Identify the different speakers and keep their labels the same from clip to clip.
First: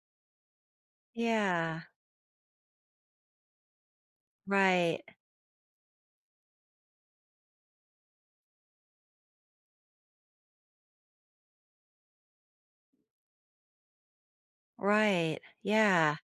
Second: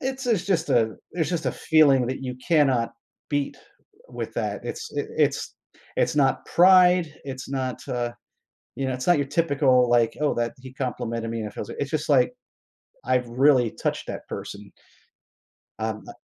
Speaker 1: It's a it's just a it's just a
Speaker 2: Yeah.
Speaker 1: feeling that you cannot beat w with that, it's
Speaker 2: Right.
Speaker 1: i it's it's not pride, it's not, uh you know, it's not your typical, like, "Oh, that he complimented me, and it feels like" it's just, like, I've really touched that person.
Speaker 2: Right.
Speaker 1: Um, uh
Speaker 2: Yeah.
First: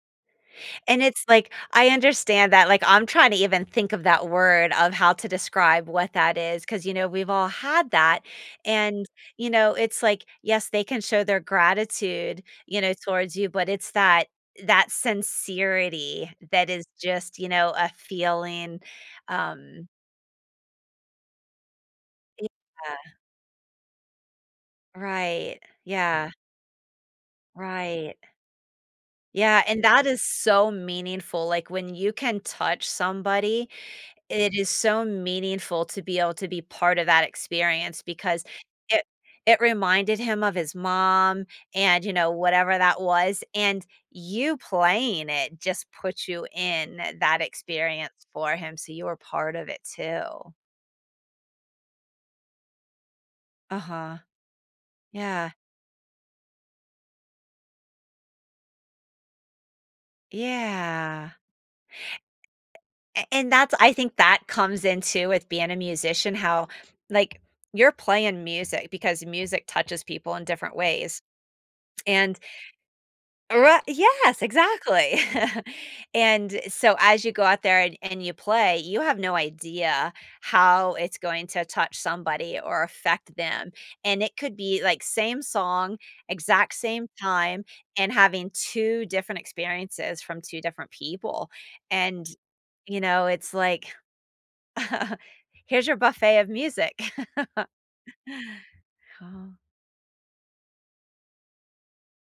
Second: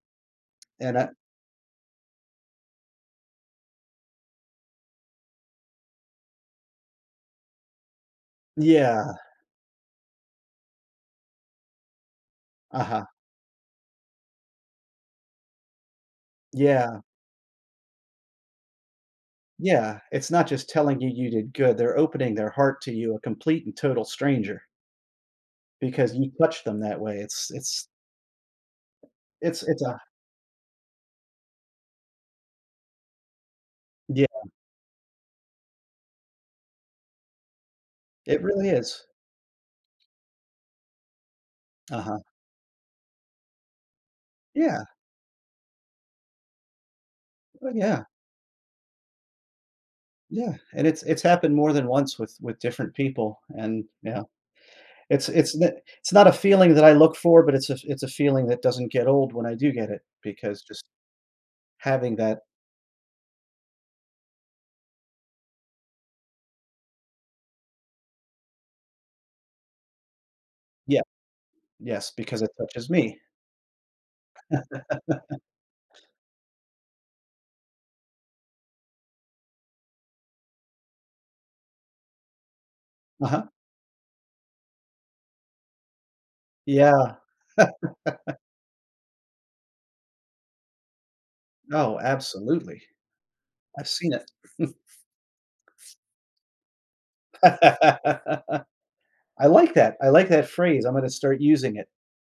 Speaker 1: and
Speaker 2: And
Speaker 1: I
Speaker 2: it's like, I understand that, like, I'm trying to even think of that word of how to describe what that is, 'cause, you know, we've all had that,
Speaker 1: Yeah.
Speaker 2: and, you know, it's like, yes, they can show their gratitude, you know,
Speaker 1: Uh-huh.
Speaker 2: towards you, but it's that that sincerity that is
Speaker 1: Yeah.
Speaker 2: just, you know, a feeling. Um
Speaker 1: Yeah, it's not just telling you you did good, they're opening their heart to
Speaker 2: Yeah.
Speaker 1: you, a complete and total stranger
Speaker 2: Right.
Speaker 1: because
Speaker 2: Yeah.
Speaker 1: you touch them that way, it's it's
Speaker 2: Right.
Speaker 1: it's
Speaker 2: Yeah,
Speaker 1: it's
Speaker 2: and
Speaker 1: a
Speaker 2: that is so meaningful, like, when you can touch somebody,
Speaker 1: Yeah.
Speaker 2: it is so meaningful to be able to be part of that experience,
Speaker 1: It
Speaker 2: because
Speaker 1: really is.
Speaker 2: it it reminded him of his mom, and, you
Speaker 1: Uh-huh.
Speaker 2: know, whatever that was, and you
Speaker 1: Yeah.
Speaker 2: playing it just puts you in that
Speaker 1: Oh, yeah.
Speaker 2: experience for him, so you were part of it
Speaker 1: Yeah,
Speaker 2: too.
Speaker 1: and it's it's happened more than once with with different people, and,
Speaker 2: Uh-huh.
Speaker 1: yeah. It's
Speaker 2: Yeah.
Speaker 1: it's n it's not a feeling that I look for, but it's a f it's a feeling that doesn't get old when I do get it, because just
Speaker 2: Yeah.
Speaker 1: having that
Speaker 2: A and that's I think that comes in, too, with being a musician, how, like, you're playing music, because music touches people in different
Speaker 1: Yep.
Speaker 2: ways.
Speaker 1: Yes,
Speaker 2: And
Speaker 1: because it touches me.
Speaker 2: Ri Yes, exactly. And, so, as you go out there, and and you play, you have no idea how it's going to touch somebody, or affect
Speaker 1: Uh-huh.
Speaker 2: them, and it could be, like, same song, exact same
Speaker 1: Yeah.
Speaker 2: time, and having 2 different experiences from 2 different people,
Speaker 1: Oh,
Speaker 2: and,
Speaker 1: absolutely.
Speaker 2: you know, it's like
Speaker 1: I've seen it.
Speaker 2: here's your buffet of music.
Speaker 1: I
Speaker 2: Oh
Speaker 1: like that. I like that phrase, I'm gonna start using it.